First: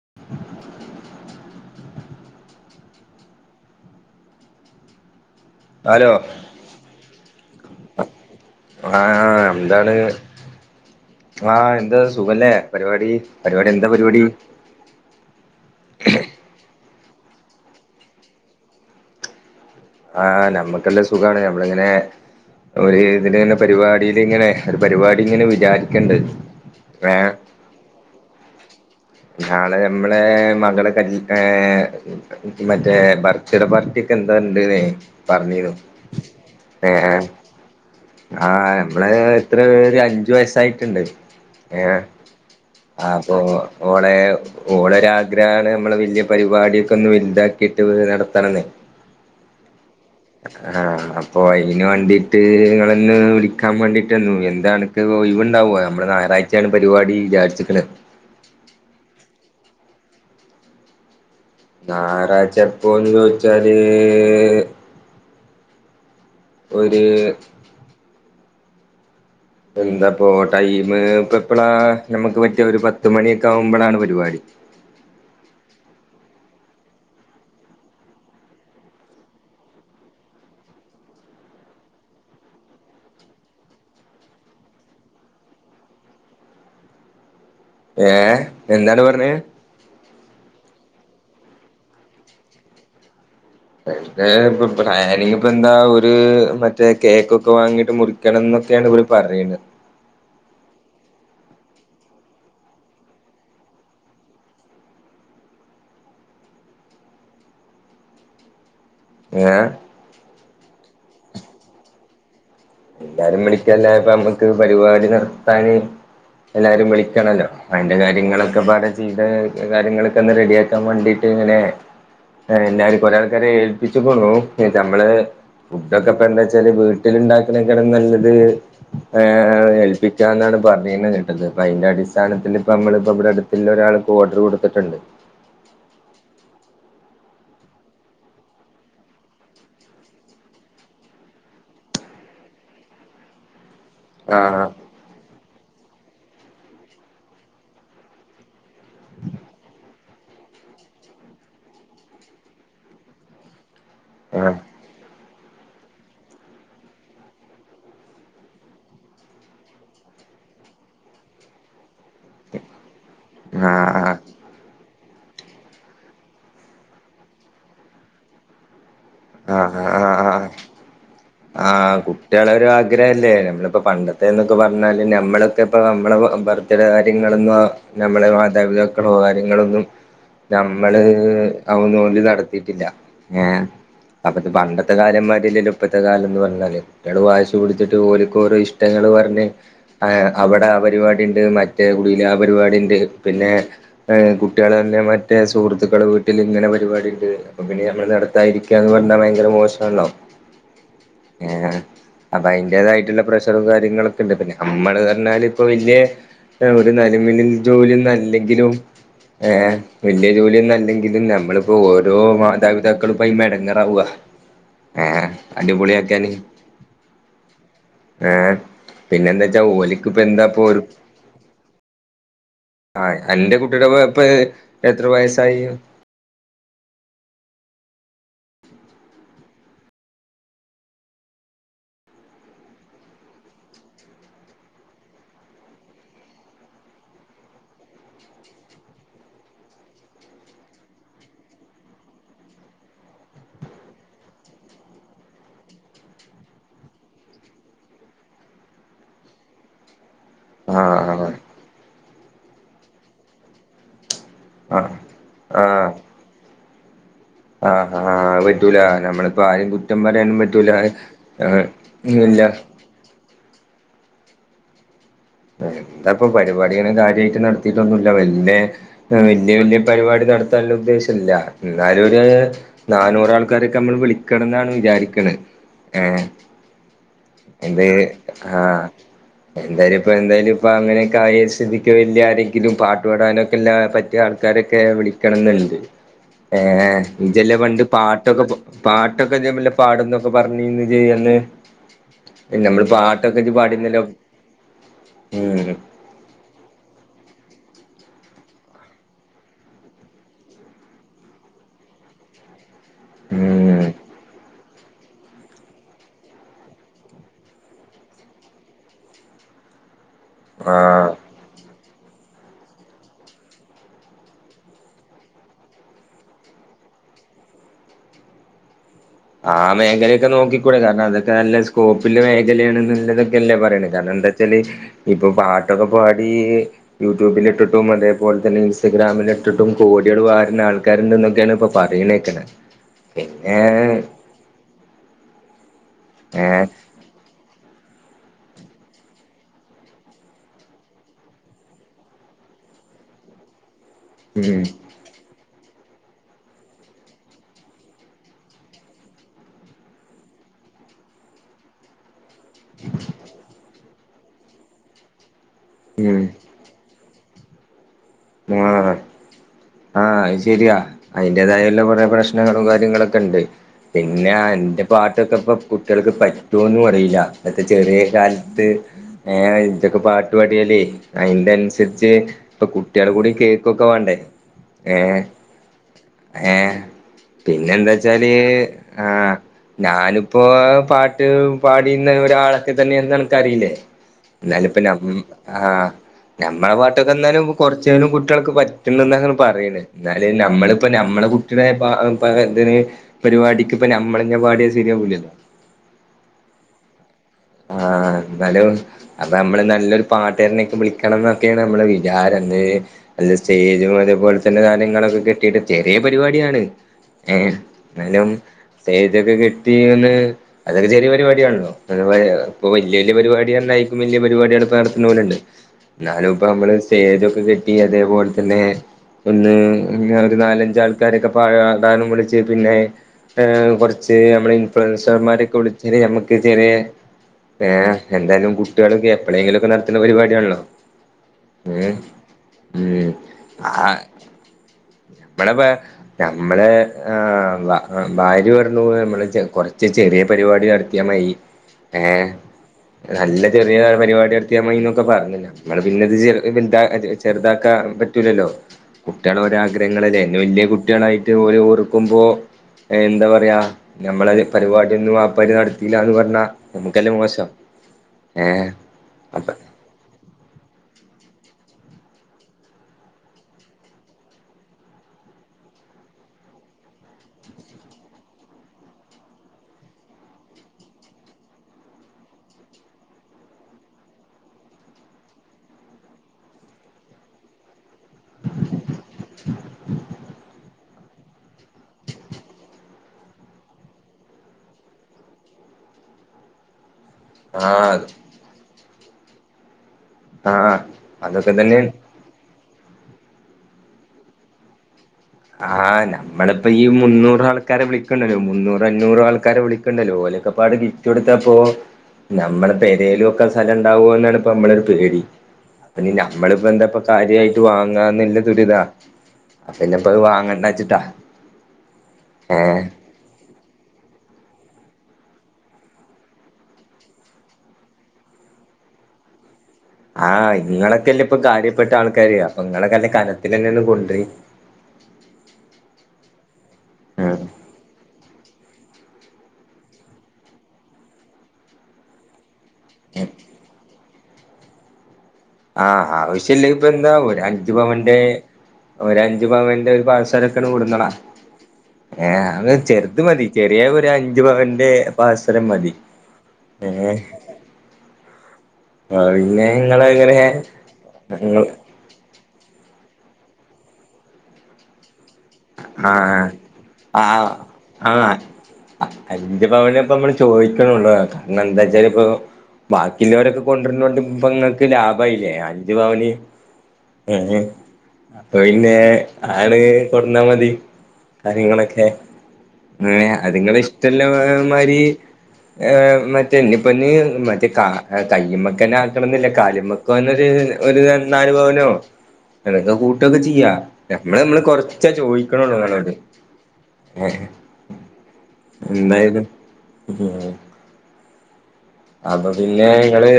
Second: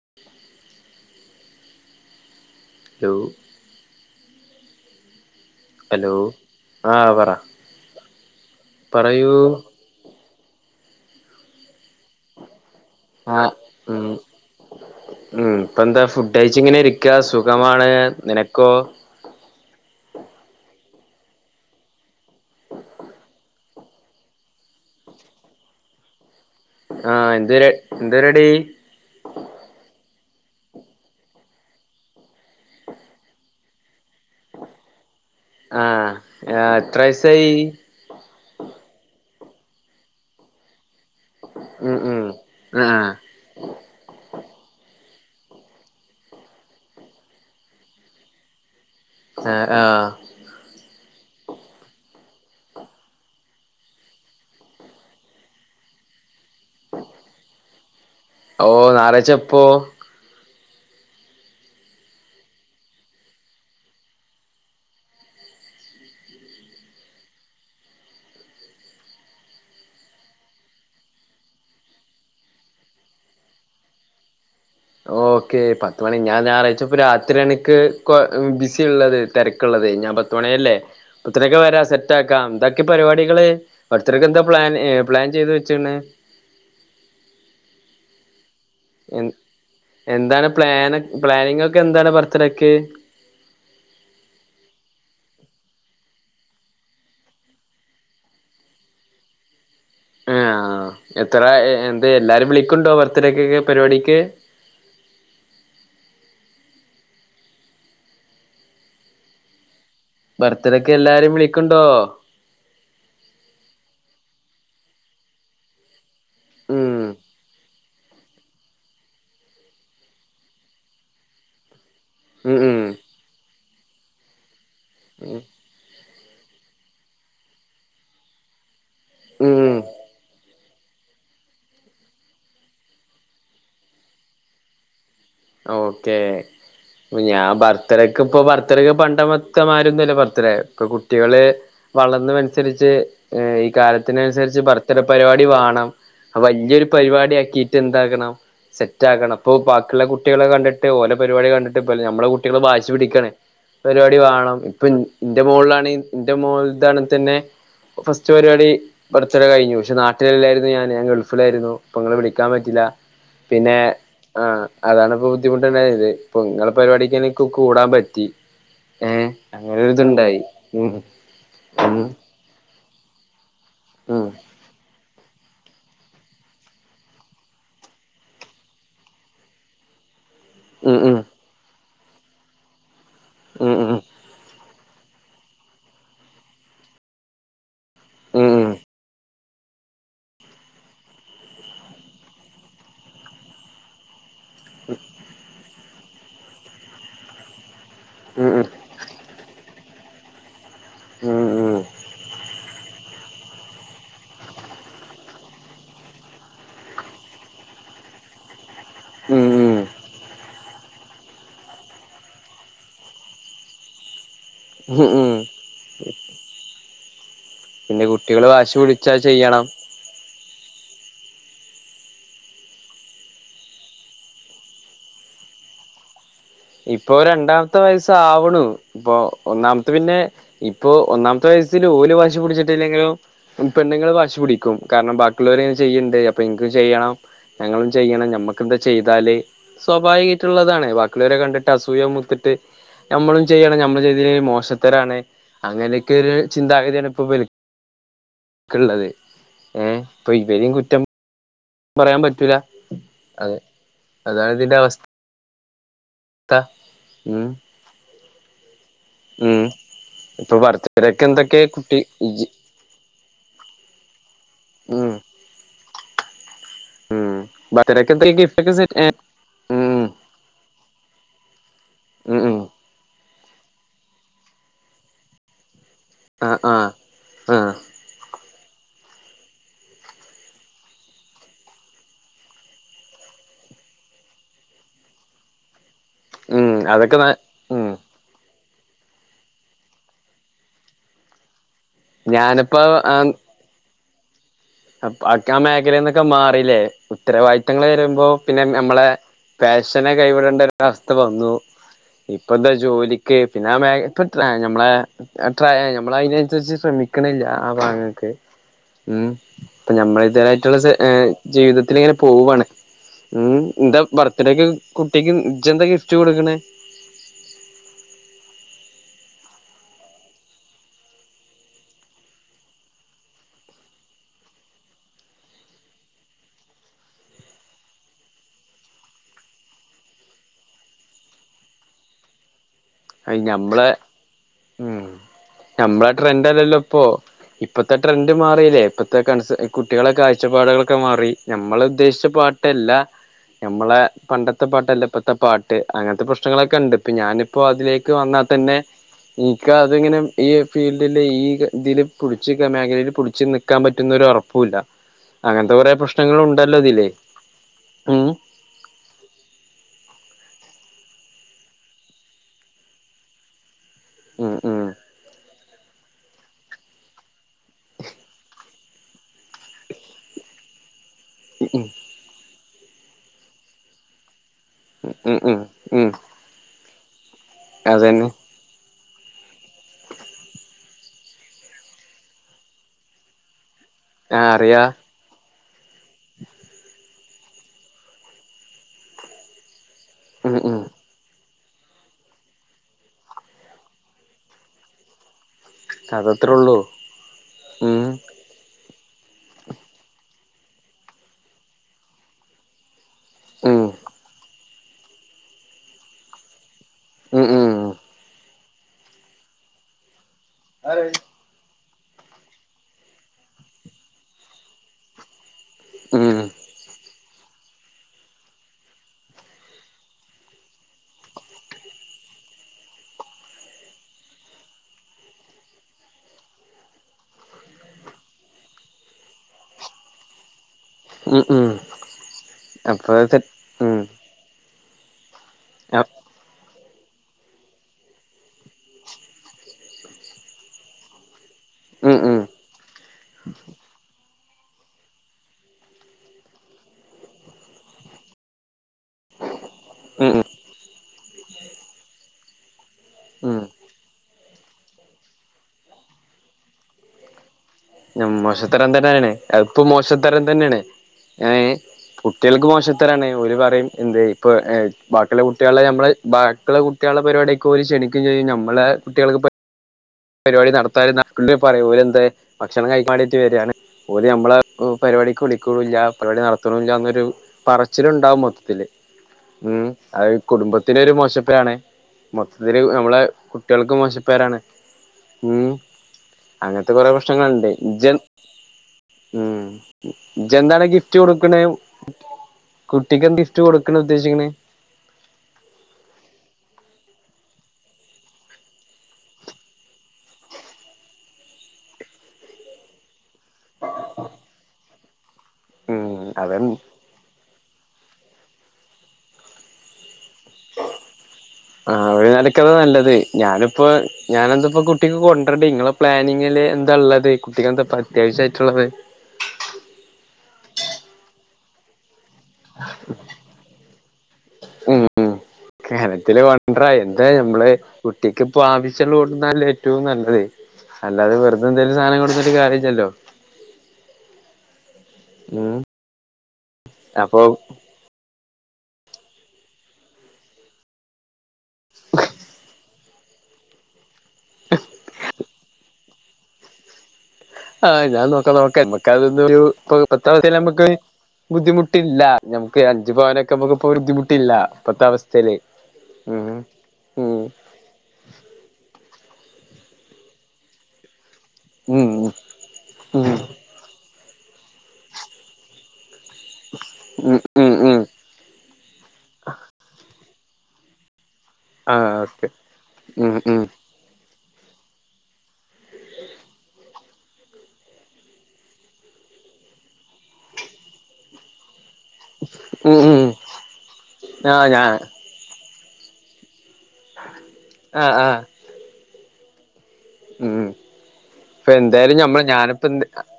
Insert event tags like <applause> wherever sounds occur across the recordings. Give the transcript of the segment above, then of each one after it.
<inaudible> Hello hello hello ആഹ് പറ പറയൂ ആഹ് എന്താണ് ആഹ് എന്താ സുഖല്ലേ പരിപാടി ആഹ് പരിപാടി എന്താ ഉം പരിപാടി കഴിച്ച്ങ്ങനെ ഇരിക്ക സുഖമാണ് നിനക്കോ ആഹ് നമ്മക്കെല്ലാം സുഖാണ് നമ്മളിങ്ങനെ ഒര് ഇതില്ങ്ങനെ പരിപാടീല് ഇങ്ങനെ ഒരു പരിപാടിങ്ങനെ വിചാരിക്ക്ണ്ട് ആഹ് എന്തര് എന്ത്‌രടി നാളെ നമ്മളെ മകളെ കല്ലി ഏഹ് മറ്റേ ബർത്ത്ഡേ പാർട്ടി ഒക്കെ എന്തോണ്ട്ന്നേ പറഞ്ഞീന്നു ആഹ് ആഹ് എത്ര ഏഹ് വയസായി ആഹ് നമ്മളെ എത്രേ ഒരഞ്ച് വയസ്സായിട്ട്ണ്ട് ഉം ഏഹ് ഉം ആഹ് അപ്പൊ ഓളെ ഓളരാഗ്രഹാണ് നമ്മള് വല്യ പരിപാടിയൊക്കൊന്ന് വല്താക്കിട്ട് നടത്തണന്ന് ഏഹ് ആഹ് ആഹ് അപ്പൊ അയിന് വാണ്ടീട്ട് നിങ്ങളോന്ന് വിളിക്കാ വേണ്ടീട്ടന്നു എന്താണ് ഒഴിവ്ണ്ടാവോ നമ്മള് ഞായറാഴ്ച്ചാണ് പരിപാടി വിചാരിച്ച്ക്ക്ണേ ഓഹ് ഞായറാഴ്ച്ച എപ്പോ ഞാറായ്ച്ച എപ്പോന്ന് ചോയ്ച്ചാല് ഒര് എന്താപ്പോ ടൈമ് ഇപ്പ എപ്പളാ നമക്ക് പറ്റാ ഒരു പത്തു മണിയൊക്കാവുമ്പളാണ് പരിപാടി ഓക്കെ പത്ത്മണി ഞാൻ ഞായറാഴ്ച്ചപ്പോ രാത്രിയാണ്ക്ക് കൊ ബിസിള്ളത് തെരക്ക്ള്ളതേ ഞാൻ പത്തു മണിയല്ലേ പത്തണിക്ക് വരാ സെറ്റാക്കാം എന്താക്കി പരിപാടികള് ബർത്ത്ഡേക്ക് എന്താ പ്ലാൻ പ്ലാൻ ചെയ്ത് വെച്ച്ണ് ഏഹ് എന്താണ് പറഞ്ഞേ എന്താണ് പ്ലാന് പ്ലാനിങ്ങോക്കെന്താണ് ബർത്ത്ഡേക്ക് അയിന്റെ ഇപ്പ പ്ലാനിങ്പ്പന്താ ഒരു മറ്റേ കേക്കൊക്കെ വാങ്ങീട്ട് മുറി ക്കണന്നൊക്കെയാണ് ഇവര് പറയ്ണത് ഏഹ് എത്ര എ എന്താ എല്ലാരിം വിളിക്ക്ണ്ടോ ബർത്ത്ഡേക്കൊക്കെ പരിപാടിക്ക് ഏഹ് ബർത്ത്ഡക്ക് എല്ലാരിം വിളിക്ക്ണ്ടോ എല്ലാരിം വിളിക്കല്ലാതെ ഇപ്പ നമക്ക് പരിപാടി നടത്താന് എല്ലാരിം ഉം വിളിക്കണല്ലോ അയിന്റെ കാര്യങ്ങളൊക്ക പാടെ ചെയ്ത കാര്യങ്ങളൊക്കൊന്ന് റെഡിയാക്കാൻ വേണ്ടീട്ട്ങ്ങനെ ഉം ഏഹ് ഉം എല്ലാരും കൊറെ ആൾക്കാരെ ഏൽപ്പിച്ച്ക്ക്ണു നമ്മളെ ഉം ഫുഡൊക്കെ ഇപ്പ എന്താ വച്ചാല് വീട്ടിലുണ്ടാക്കുന്നെക്കാളും നല്ലത് ഉം ഏൽപ്പിക്ക ന്നാണ് പറഞ്ഞിരുന്നത് കിട്ടത് അപ്പ അതിന്റെ അടിസ്ഥാനത്തിൽ ഇപ്പ നമ്മളിപ്പ ഇവിടെ അടുത്തുള്ള ഒരാൾക്ക് ഓർഡർ കൊടുത്തിട്ടുണ്ട്. ഓക്കേ ഞാൻ ബർത്ത്ഡേക്ക്പ്പൊ ബർത്ത്ഡേക്ക് പണ്ടത്തെമാരൊന്നല്ല ബർത്ത്ഡേ ഇപ്പൊ കുട്ടികള് വളർന്നു അനുസരിച്ച് ഈ കാലത്തിനനുസരിച്ച് ആഹ് ബർത് ത്ത്ഡേ പരിപാടി വാണം വല്ല്യോരു പരിപാടി ആക്കിയിട്ട് എന്താകണം സെറ്റാക്കണം അപ്പൊ ബാക്കിള്ള കു ട്ട്യാളെ കണ്ടിട്ട് ഓല പരിപാടി കണ്ട്ട്ട് ഇപ്പ നമ്മളെ കുട്ടികളും വാശി പിടിക്കാണ് പരിപാടി ആഹ് വാണം ഇപ്പന് ഇന്റെ മൊളാണെങ്കി ഇന്റെ മൊള്താണ്തന്നെ ഫസ്റ്റ് പരിപാടി ബർത്ത്ഡേ കഴിഞ്ഞു പക്ഷെ നാട്ടിലെല്ലായിരുന്നു ഞാൻ ഞാന് ഗൾഫിലായിരുന്നു അപ്പങ്ങളെ വിളി എത്താൻ പറ്റില്ല പിന്നെ ആഹ് ആഹ് അതാണ് ഇപ്പൊ ബുദ്ധിമുട്ടാണ്ടായിരത് ഇപ്പൊ നിങ്ങളെ പരിപാടിക്കന്നെ കൂടാൻ പറ്റി ഏ ആഹ് ആഹ് ആഹ് അങ്ങനെരിതുണ്ടായി ഉം ഉം കുട്ട്യ ഓരോ ആഗ്രഹല്ലേ നമ്മള്പ്പോ പണ്ടത്തെ എന്നൊക്കെ പറഞ്ഞാല് നമ്മള്. ഇപ്പ നമ്മളുടെ ബർത്ത്ഡേ കാര്യങ്ങളന്നോ നമ്മളുടെ മാതാപിതാക്കളോ കാര്യങ്ങളൊന്നും ഉം നമ്മള് ഉം അവ നോല്ല് നടത്തിയിട്ടില്ല ഏഹ് ഉം ഉം അപ്പത്തെ പണ്ടത്തെ കാലംമാതിരില്ലല്ല ഇപ്പഴത്തെ കാലം എന്ന് പറഞ്ഞാ ഞട് വായിച്ചു പിടിച്ചട്ട് ജോലിക്ക് ഉം ഉം ഓരോ ഇഷ്ടങ്ങൾ പറഞ്ഞ് ആഹ് അവിടെ ആ പരിപാടി ഉണ്ട് മറ്റേ കുടിൽ ആ പരിപാടി ഉണ്ട് പിന്നെ കുട്ടികെ തന്നെ മറ്റേ സുഹൃത്തുക്കൾ വീട്ടിൽ ഇങ്ങനെ പരിപാടി ഉണ്ട് അപ്പൊ പിന്നെ നഞമ്മള് ഉം ഉം ഉം നടത്തായിരിക്കാ ന്ത ഭയങ്കര മോശമാല്ലോ ഏഹ് ഉം അപ്പൊ അതിന്റ്തായിട്ടുള്ള പ്രഷറും കാര്യങ്ങളൊക്കെ ല്ലേ പിന്നെ നമ്മള് പറഞ്ഞാല് ഇപ്പൊ വല്യ ഒരു <unintelligible> ജോലിയൊന്നും അല്ലെങ്കിലും ഉം ഏഹ് വലിയ ജോലിയൊന്നും അല്ലെങ്കിലും നമ്മളിപ്പോ ഓരോ മാതാപിതാക്കളും പ്പൊയിമേ എടങ്ങേ ണ്ടവുക ഉം ഹ ഉം അടിപൊളിയക്കാന് പിന്നെ കുട്ടികള് ആഹ് വാശി പിടിച്ചാ പിന്നെ എന്താ വെച്ചാ ചെയ്യണം ഓലക്ക് ഇപ്പ എന്താപ്പൊ ഒരു ആഹ് എന്റെ കുട്ടിയുടെ ഇപ്പൊ എത്ര വയസ്സായി ഇപ്പൊ രണ്ടാമത്തെ വയസ ആവണു ഇപ്പൊ ഒന്നാമത്തെ പിന്നെ ഇപ്പൊ ഒന്നാമത്തെ വയസ്സിൽ ഓല്ല് വാശി പിടിച്ചിട്ടില്ലെങ്കില്ലും. ഉം പെണ്ണുങ്ങള് വാശു പിടിക്കും കാരണം ബാക്കിയുള്ളവര് ചെയ്യണ്ട് അപ്പൊ എനിക്ക് ചെയ്യണം. ഞങ്ങളും ചെയ്യണം മ്മക്ക എന്താ ചെയ്താല് സ്വാഭാവികമായിട്ടുള്ളതാണ് വാക്ക പള്ളേരെ കണ്ടിട്ട് അസൂയ മുത്തിട്ട് നമ്മളും ചെയ്യണം നമ്മൾ ചെയ്തിലങ്കിൽ മോശത്തരാണ് അങ്ങനെയൊക്കെ ഒരു ചിന്താഗതിയാണ് ഇപ്പോ വലക്കള്ളത് ഇപ്പൊ ഇവരെയും കുറ്റം ആഹ് പറയാൻ പറ്റൂല അതെ അതാണ് ഇതിന്റെ ആഹ് അവസ്ഥ ആഹ് ത്താ ആഹ് ആ ഹ്പറ്റൂല നമ്മളിപ്പോ ഉം ആരും കുറ്റം പറയാനും ഇപ്പൊ പറ്റൂല ബർത്ത്ഡേക്ക് എന്തൊക്കെ ഏഹ് കുട്ടി ഇല്ല ഉം എന്താപ്പ പരിപാടികും ഉം കാര്യമായിട്ട് നടത്തിട്ടൊന്നുമല്ല ബർത്ത്ഡേക്ക് വലിയ ഗിഫ്റ്റ് ഒക്കെ സെറ്റ് ഏ വലിയ വലിയ ഉം പരിപാടി നടത്താന ഉദ്ദേശമില്ല എന്നാല ഒരു ഉം ഉം നാനൂറാൾ ആക്കാരൊക്കെ നമ്മൾ വിളിക്കണം എന്നാണ് വിചാരിക്കുന്നത് ഏഹ് ആഹ് ആഹ് ആഹ് എ ആഹ് എന്താലും ഇപ്പോ എന്തായാലും ഇപ്പോ അങ്ങനെയൊകെ ആയസ്ഥിതിക്ക് വലിയ ആരെങ്കിലും പാട്ട് പാടാനൊക്കെല്ലാ പറ്റിയ ആൾക്കാരൊക്കെ വിളി എത്രണ്ണംണ്ട് ഉം ഏഹ് അതൊക്കെ ന ഇജ്ജ്ല്ലെ പണ്ട് ഉം പാട്ടൊക്കെ പാട്ടൊക്കെ ല്ല പാടന്നൊക്കെ പറഞ്ഞന്ന് ചെയ്യാന്നന്ന് ഞാനിപ്പോ നമ്മള് ആ പാട്ടൊക്കെ പാടുന്നല്ലോ ആ ഹ്മേഖലന്നൊക്കെ മാറില്ലേ ഉത്തരവാദിത്തങ്ങൾ വരുമ്പോ പിന്നെ നമ്മളെ ഫെഷനെ കൈവിടേണ്ട ഒര അവസ്ഥ വന്നു. ഇപ്പത്തെ ജോലിക്കേ പിന്നെ ഉം മ്മളെ ഇപ്പ ട്രാ ആഹ് ഞമ്മളെ നമ്മള അതിനനുസരിച്ച് ശ്രമിക്കണില്ല ആ ഭാഗങ്ങക്ക് ഉം അപ്പൊ നഞമ്മളെതരായിട്ടുള്ള ആഹ് ജീവിതത്തിൽ ഇങ്ങനെ പോവാണ് ഉം എന്താ ബർത്ത്ഡേക്ക് കുട്ടിക്ക് നിജെന്താ ഗിഫ്റ്റ് കൊടുക്കണേ ആ മേഖലയൊക്കെ നോക്കിക്കൂടെ കാരണം അതൊക്കെ നല്ല സ്കോപ്പില് മേഖലയാണ് ള്ളതൊക്കെ അല്ലേ പറയാണ് കാരണം എന്താ വച്ചല് ഇപ്പൊ പാട്ടൊക്കെ പാടി യൂട്യൂബിലിട്ടിട്ടും അതേപോലെ തന്നെ ഇൻസ്റ്റഗ്രാമിലിട്ടിട്ടും കോടികൾ വാരുന്ന ആൾക്കാര് ണ്ടന്നോക്കെയാണ് ഇപ്പോ പറയണേക്കനെ ഐ ഞമ്മളെ ഉം ഞമ്മളെ ഏ ട്രെൻഡല്ലല്ലോ ഇപ്പൊ. ഇപ്പത്തെ ട്രെൻഡ് മാറില്ലേ ഇപ്പത്തെ ആൺ കുട്ടികളെ കാഴ്ചപ്പാടുകളൊക്കെ മാറി നമ്മൾ ഉദ്ദേശിച്ച പാട്ട ട്ടല്ല ആ മ്മളെ പണ്ടത്തെ പാട്ട് അല്ലപ്പത്തെ പാട്ട് അങ്ങനത്തെ പ്രശ്നങ്ങളൊക്കെ ഉണ്ട് ഇപ്പൊ ഞാൻ അപ്പൊ അതിലേക്ക് വന്നാൽ തന്നെ എനിക്ക് അതിങ്ങനെ ഈ ഫീൽഡില് ഈ ഇതിൽ പിടിച്ച മേഖലയിൽ പിടിച്ചച്ച് നൽക്കാൻ പറ്റുന്ന ഒരു ഉറപ്പും ഇല്ല. അങ്ങനത്തെ കുറെേ ഉം പ്രശ്നങ്ങൾ ഉണ്ടല്ലോ അതില് ഉം <unintelligible> ആഹ് ശരിയാ അതിന്റെതായല്ല കുറെ പ്രശ്നങ്ങളും കാര്യങ്ങളൊക്കെ ഉണ്ട്. പിന്നെ ഉം ഉം എന്റെ പാട്ടൊക്കെ ഇപ്പൊ കുട്ടികൾക്ക് പറ്റുമന്നും അറിയില്ല എന്നത്തെ ചെറിയ കാലത്ത് ഏഹ് ഇജ്ജ്ക്കെ പാട്ട്പാടിയല്ലേ അതിന്റെ ഉം അനുസരിച്ച് ഇപ്പൊ കുട്ടികൾ കൂടി കേക്കൊക്കെ വേണ്ടേ ഏഹ് ഉം ഉം ഉം ഏഹ് പിന്നെ എന്താ അതന്നെ വെച്ചാല് ആഹ് ഞാനിപ്പോ പാട്ട് പാടുന്ന ഒരാളൊക്കെ തന്നെയന്ന് നനക്ക്റിയില്ലേ ആ എന്നാല ഇപ്പ അറിയാ ആ നഞമ്മളെ പാട്ടൊക്കെ ഇന്നാലും കൊറച്ചന കുട്ടികൾക്ക് പറ്റണ എന്നങ്ങെ പറയണ് എന്നാല് ഉം ഉം നമ്മളിപ്പ നമ്മളെ കുട്ടിയുടെ ഇന് പരിപാടിക്ക് ഇപ്പ നമ്മളെ പാടിയ ശരിയാവുലല്ലോ അതത്രള്ളൂ ഉം ആഹ് എന്നാലും അപ്പൊ നമ്മള് നല്ലൊരു പാട്ടാരനൊക്കെ വിളിക്കണം എന്നൊക്കെയാണ് നമ്മള വിചാരം ഏഹ് അല്ല ഉം സ്റ്റേജും അതേപോലെ തന്നെ സധാനയങ്ങളൊക്കെ കെട്ടിയിട്ട് ചെറിയ പരിപാടിയാണ് ഉം ഏഹ് ഉം എന്നാലും സ്റ്റേജ്ഒക്കെ കെട്ടിന്ന് അതൊക്കെ ചെറിയ പരിപാടിയാണല്ലോ ഇപ്പൊ വലിയ വലിയ പരിപാടി തായിരിക്കും വലിയ പരിപാടി അടുപ്പ നടത്തുന്നോലുണ്ട് എന്നാലും ഉം ഇപ്പ നമ്മള് സ്റ്റേജ ഒക്കെ കിട്ടി അതേപോലെ തന്നെ ഒന്ന് ഒരു നാലഞ്ചാൾക്കാരൊക്കെ പാടാനം വിളിച്ച് പിന്നെ കുറച്ച് നമ്മള് ഇൻഫ്ലുവൻസർമാരൊക്കെ വിളിച്ചല് നമ്മുക്ക് ചെറിയ ഏർ എന്തായാലും കുട്ടികളോക്കെ എപ്പോഴെങ്കിലുംക്കെ നടത്തുന്ന പരിപാടിയണല്ലോ ഉം ഉം ഏഹ് ഉം അപ്പൊ സെറ്റ് ആഹ് ഉം ബടെ പ്പ നമ്മെളെ ഭാര്യ പറഞ്ഞു പോ നമ്മള് കൊറച്ച് ചെറിയ പരിപാടി നട ത്തിയ മതി ഉം ഏഹ് ഉം നല്ല ചെറിയ പരിപാടി എടുത്തിയാമ്മന്നൊക്കെ പറഞ്ഞില്ല നമ്മള പിന്നെത് ചെറുതാക്കാൻ പറ്റൂലല്ലോ കുട്ടികള ഉം ഒരാഗ്രഹങ്ങളല്ലേന്ന് വല്യ കുട്ടികളായിട്ട് ഓല ഓർക്കുമ്പോ എന്താ പറയാ നമ്മളത് പരിപാടിയൊന്നും വാപ്പാര് നടത്തില്ല എന്ന് പറഞ്ഞാൽ നമക്കല്ല മോശം ഏ മോശത്തരം തന്നെയാണ് അപ്പ മോശം തരം തന്നെയാണ് ഏഹ് കുട്ടികൾക്ക് മോശത്തരാണ് ഓല് പറയും എന്ത് ഇപ്പ ബാക്കിയുള്ള കുട്ടികളില നമ്മളെ ബാക്കിള്ള കു കുട്ടികള പരിപാടിക്കോല് ക്ഷണിക്കും ചെയ്യും നമ്മള് കുട്ടികൾക്ക് പരിപാടി നടത്താനും പറയപോലെ എന്താ ഭക്ഷണം കഴിക്കാ വണ്ടിട്ട് വരാണ് ഓല് നമ്മള് പരിപാടിക്ക് വിളിക്കുന്നില്ല പരിപാടി നടത്തണില്ല എന്നരു പറ പർച്ചില്ഉണ്ടാവും മൊത്തത്തില് മ് അഹ് കുടുംബ മൊത്തത്തിലൊരു ഒരു മോശപ്പേരാണ് മൊത്തത്തില് നമ്മളെ കുട്ട്യാൾക്ക് മോശപ്പേരാണ് ഉം അങ്ങനത്തെ കൊറെ പ്രശ്നങ്ങൾുണ്ട് ആ ജ ഉം ആ ഇജ്ജന്താണ് ഗിഫ്റ്റ് അതൊക്കെ കൊടുക്കണ തന്നെയാണ് കുട്ടിക്ക് എന്ത ഗിഫ്റ്റ് കൊടുക്കണ ഉദ്ദേശിക്കണെ ആഹ് നമ്മളിപ്പോ ഈ മുന്നൂറ ആൾക്കാരെ വിളിക്കണ്ടല്ലോ മുന്നൂറഞ്ഞൂറ് ആൾക്കാരെ വിളി ണ്ടലോ ഓലൊക്കെപ്പാട് കിട്ട കൊടുത്തപ്പോ നമ്മളിപ്പോ ഏതേലും സ്ഥലുണ്ടാവുമ എന്നാണ് ഇപ്പ നമ്മളരു പേടി ഉം അപഞ് അത മ്മളിപ്പോ എന്താ കാര്യമായിട്ട് വാങ്ങാന്നല്ല ദുരിതാ അപ്പ ഞമ്മ ആഹ് ഒര് നെലെക്ക് അതാ ഏഹ് നല്ലത് ഞാനിപ്പോ ഞാനെന്താപ്പ കുട്ടിക്ക് കൊണ്ടരണ്ടേ ഇങ്ങളെ പ്ലാനിങ്ങില് എന്താ ഉള്ളത് കുട്ടിക്ക്ന്താപ്പ അത്യാവശ്യായിട്ടുള്ളത് ആഹ് ഇങ്ങളൊക്കെല്ലേ ഇപ്പൊ കാര്യപ്പെട്ട ആൾക്കാര് അപ്പൊ നിങ്ങളക്കന്നെ കനത്തിലന്നെ ആണ്ട് കൊൺറി ഏതെങ്കിലും കൊണ്ട എന്താ ഉം നമ്മള് കുട്ടിക്ക് ആവശ്യമുള്ള കൊണ്ടന്നല്ല ഏറ്റവും നല്ലത് അല്ലാതെ വെർതെ എന്തേലും സാനം കൊട് ന്നിട്ട് കാര്യല്ലല്ലോ. ആഹ് ആവശ്യമില്ല പിന്നെ എന്താ ഒരു അപ്പൊ അഞ്ചു പവൻ്റെ ഒരു അഞ്ചു പവന്റെ ഒരു പാദസരൊക്കെ കൂടുന്നളാ ഏഹ് അത് ഒരു ചെറുത് മതി ചെറിയ ഒരു അഞ്ച് ഒരു പവന്റെ പാൽസരം മതി ഏ ആഹ് ഞാൻ നോക്കാ നോക്കാ പിന്നെ നമക്ക്ത് ഇങ്ങള് എങ്ങനെ പ്പത്തവസ്ഥയില് നമ്മക്ക് ഇങ്ങള് ബുദ്ധിമുട്ട് ട്ടില്ല നമുക്ക് അഞ്ച് പവനൊക്കെ നമുക്ക് ഇപ്പ ബുദ്ധിമുട്ടില്ല ഇപ്പത്തെ അവസ്ഥ ആഹ് ഉം ആഹ് ആഹ് അഞ്ചു പവനിപ്പ നമ്മള് ചോദിക്കണള്ളോ കാരണം എന്താ വെച്ചാൽ ഇപ്പൊ ഉം ഉം ബാക്കിയുള്ളവരൊക്കെ കൊണ്ടുവരോണ്ട് ഇപ്പ നിങ്ങക്ക് ലാഭമായില്ലേ അഞ്ചു പവന് ഉം ആഹ് ഉം ഉം അപ്പൊ പിന്നെ ആണ് കൊടന്നാ മതി കാര്യങ്ങളൊക്കെ ആഹ് ഓക്കെ അങ്ങനെ ഉം ഉം അതുങ്ങള ഇഷ്ടമല്ല മാരി മറ്റേ ഞ്ഞിപ്പൊന്ന് മറ്റേ കാ കയ്യ്മക്കനെ ആക്കണംന്നില്ല കാല്മ ന്നൊ ഒരു നാല് പവാനോ ങ്ങക്ക് ഉം ഉം കൂട്ടൊക്കെ ചെയ്യാ നമ്മള് നമ്മള് ആഹ് ഞാൻ കൊറച്ചാ ചോദിക്കണള്ളൂ ങ്ങളോട് ഹേ ആഹ് ആഹ് നിന്നായാലും ഹേ ഇപ്പ എന്തായാല് അപ പിന്നെ നിങ്ങള്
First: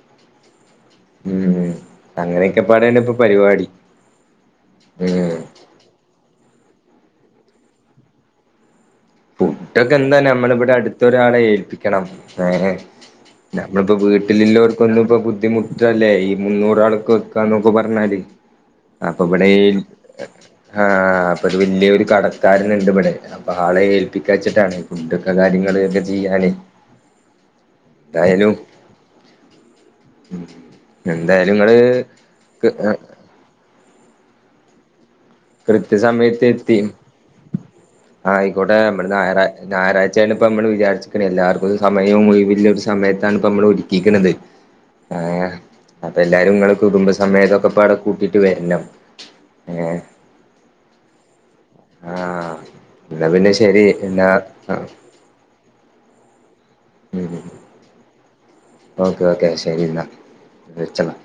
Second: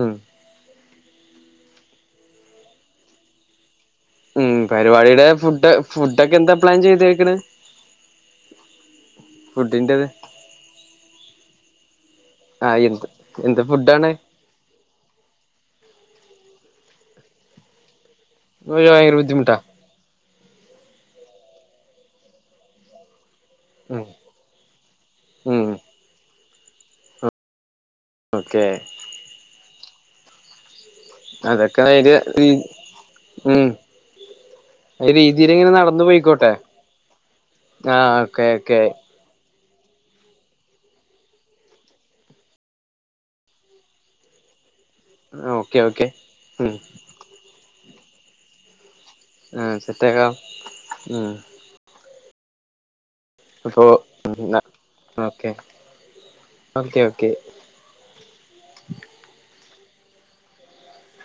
ഉം ഉം അങ്ങനെയൊക്കെ പാടണ് ഇപ്പൊ പരിപാടി ഉം പരിപാടിയുടെ ഉം ഫുഡ് ഫുഡ് ഒക്കെ എന്താ പ്ലാൻ ചെയ്തേക്കണ് ഫുഡൊകെ ഫുഡിന്റെത് എന്താ നമ്മളിവിടെ അടുത്തൊരാളെ ഏൽപ്പിക്കണം ഏ ആഹ് എന്ത് എന്ത് നമ്മളിപ്പോ ഫുഡാണ് വീട്ട വീട്ടിലുള്ളവർക്കൊന്നും ഇപ്പൊ ബുദ്ധിമുട്ടല്ലേ ഈ മുന്നൂറാൾക്ക് വെക്കാന്നൊക്കെ പറഞ്ഞാല് ഭയങ്കര അപ്പൊ ബുദ്ധിമുട്ടാ ഇവിടേയ് ആഹ അപ്പൊ അത്ഒരു വല്യ ഒരു കടക്കാരന്ണ്ട് ഇവിടെ അപ്പ ആളെഏൽ ഉം ച്ചിട്ടാണ് ഫുഡൊക്കെ ഉം കാര്യങ്ങള് ഒക്കെ ചെയ്യാന് എന്തായാലും ഓക്കെ എന്തായാലും നിങ്ങള് അതൊക്കെ അയിന്റെ ഏ ഉം രീതിൽ ഇങ്ങനെ നടന്നു കൃത്യസമയത്ത് പോയിക്കോട്ടെ എത്തി ആഹ് ഓക്കെ ഓക്കെ ഞായറ ഞായറാഴ്ചയാണ് ഇപ്പ നമ്മള് ഞാറാഴ്ച ആണിവിചാരിച്ക്കണെ എല്ലാർക്കും സമയവും ഒഴിവില്ല ഒരു സമയത്താണ് ഇപ്പ നമ്മള് ഒരുക്കിയിരിക്കണത്. ആഹ് ഓക്കെ ഓക്കെ അപ്പ എല്ലാരും ഇങ്ങളെ ഉം കുടുംബസമേതമൊക്കെ പാടെ കൂട്ടിട്ട് വരണം ആഹ് ഏഹ് സെറ്റാക്കം ആഹ് എന്നാ പിന്നെ ശരി അപ്പൊ എന്നാ ഓക്കെ ഓക്കെ ഓക്കെ ഉം ഓക്കെ ഓക്കെ ശരി ഇന്നാ വെച്ചളാ.